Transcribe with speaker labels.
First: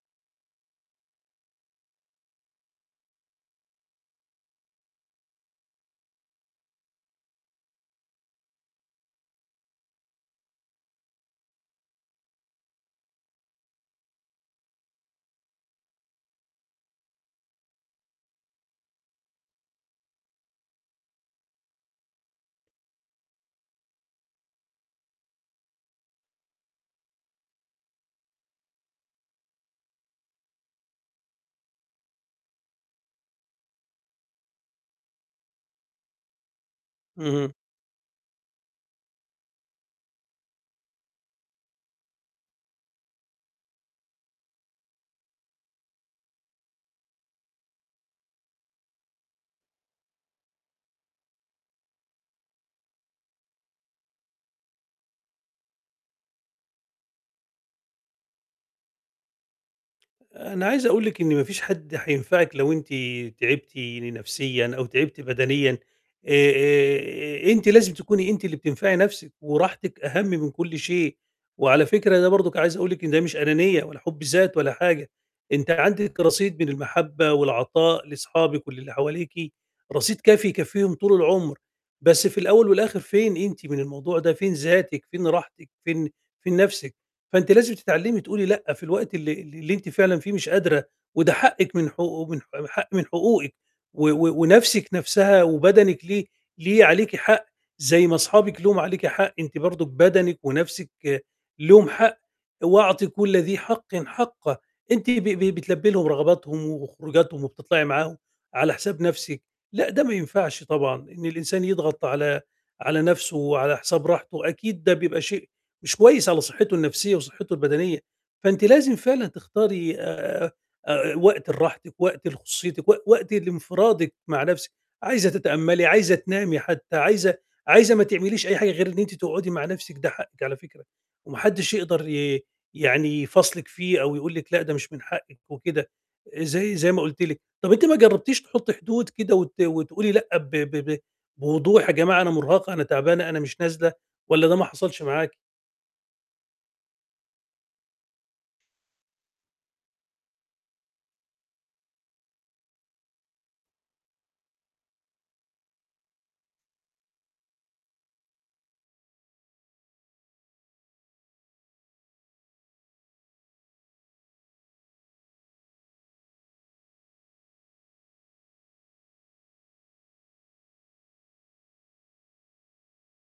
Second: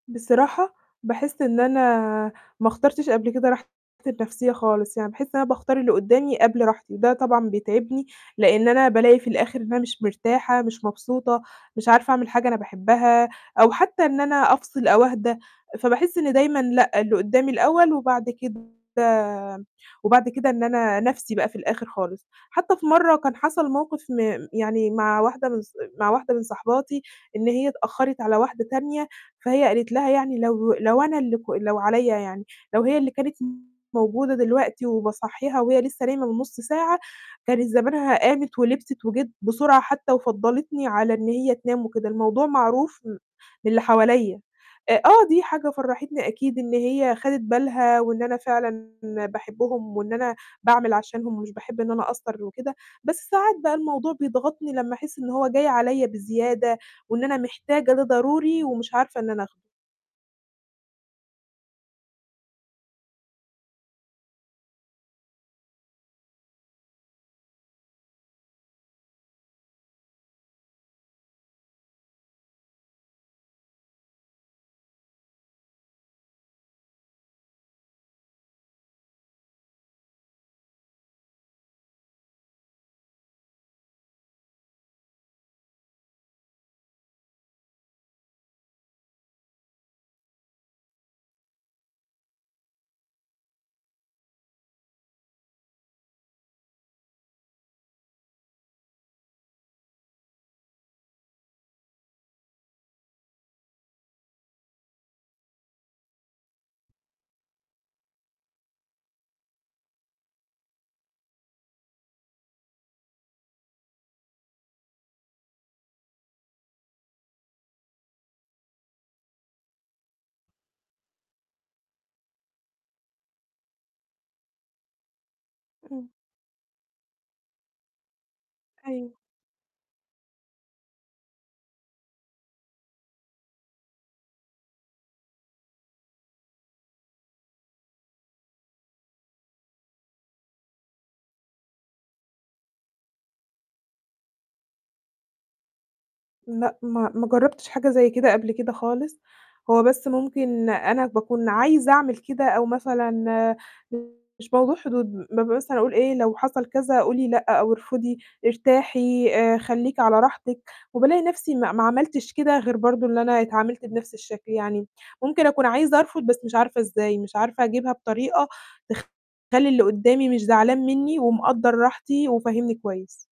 Speaker 1: بصراحة باحس إن أنا ما اخترتش قبل كده راحتي النفسية خالص، يعني باحس إن أنا باختار اللي قُدّامي قبل راحتي، وده طبعًا بيتعبني لإن أنا بالاقي في الآخر إن أنا مش مرتاحة، مش مبسوطة، مش عارفة أعمل حاجة أنا باحبها، أو حتى إن أنا أفصل أو أهدى، فباحس إن دايمًا لأ اللي قُدّامي الأول وبعد كده وبعد كده إن أنا نَفْسي بقى في الآخر خالص، حتى في مرّه كان حَصَل موقف م يعني مع واحدة من ص مع واحدة من صاحباتي، إن هي اتأخّرت على واحدة تانية، فهي قالت لها يعني لو لو أنا اللي ك لو عليَّ يعني، لو هي اللي كانت موجودة دلوقتي وباصَحّيها وهي لسه نايمة من نُصّ ساعة،
Speaker 2: اهم.
Speaker 1: كانت زمانها قامِت ولبسِت وجِت بسرعة حتى وفضّلتني على إن هي تنام وكده، الموضوع معروف م من اللي حواليّا، آآ، آه دي حاجة فرّحتني أكيد إن هي خَدِت بالها وإن أنا فعلًا باحبهم وإن أنا باعمل عشانهم ومش باحب إن أنا أقصّر وكده، بس ساعات بقى الموضوع بيضغطني لمّا أحس إن هو جاي عليَّ بزيادة، وإن أنا محتاجة ده ضروري ومش عارفة إن أنا آخدُه.
Speaker 2: أنا عايز أقول لِك إن ما فيش حد حينفعِك لو أنتِ تعبتِ نفسيًا أو تعبتِ بدنيًا آآ آآ، أنتِ لازم تكوني أنتِ اللي بتنفعي نَفسِك وراحتِك أهم من كُلّ شيء، وعلى فكرة ده برضه عايز أقول لِك إن ده مش أنانية ولا حُبّ ذات ولا حاجة، أنتِ عندك رصيد من المحبّة والعطاء لصحابِك وللّي حواليكِ، رصيد كافي يكفّيهم طُول العمر، بس في الأول والآخر فين أنتِ من الموضوع ده، فين ذاتِك فين راحتِك فين، فين نفسِك فأنتِ لازم تتعلّمي تقولي لأ في الوقت اللي ال اللي أنتِ فعلًا فيه مش قادرة، وده حقِّك من حقو حق من حقوقِك و و ونَفسِك نَفْسها وبَدَنِك ليه، ليه عليكِ حق، زي ما صحابِك لهُم عليكِ حق أنتِ برضه بَدَنِك ونَفسِك لهُم حق، وأعطي كُلّ ذي حقٍ حقَّه. أنتِ ب ب بتلبّي لهم رغباتهم وخروجاتهم وبتطلعي معاهم على حساب نَفسِك، لأ ده ما ينفعش طبعًا إن الإنسان يضغط على على نَفسُه وعلى حساب راحتُه، أكيد ده بيبقى شيء مش كويس على صحتُّه النفسية وصحتُّه البدنية، فأنتِ لازم فعلًا تختاري آآ، آآ، وقت لراحتِك وقت لخصوصيتِك و وقت لانفرادِك مع نفسِك، عايزة تتأمَّلي،
Speaker 1: إمم.
Speaker 2: عايزة تنامي حتى عايزة عايزة ما تعمليش أي حاجة غير إن
Speaker 1: أيوه.
Speaker 2: أنتِ تقعدي مع نفسِك، ده حقِّك على فكرة، وما حدش يقدر ي يعني يفاصلِك فيه أو يقول لِك لأ ده مش من حقِّك وكده، زي، زي ما قُلت لِك، طَب أنتِ ما جرّبتيش تحطي حدود كده وت وتقولي لأ ب ب ب بوضوح يا جماعة أنا مرهقة، أنا تعبانة، أنا مش نازلة، والَّا ده ما حَصَلش معاكِ؟
Speaker 1: لأ ما ما جرّبتش حاجة زي كده قبل كده خالص، هو بس ممكن أنا باكون عايزة أعمل كده أو مثلًا [unintelligible] مش موضوع حدود م مثلًا أقول إيه لو حصل كذا قولي لأ أو ارفضي، ارتاحي آآ، خليكِ على راحتِك، وبالاقي نفسي ما ما عملتِش كده غير برضه إن أنا اتعامِلت بنَفْس الشكل يعني، ممكن أكون عايزة أرفض بس مش عارفة إزاي، مش عارفة أجيبها بطريقة تخلّي اللي قُدّامي مش زعلان مني، ومقدّر راحتي وفاهمني كويس.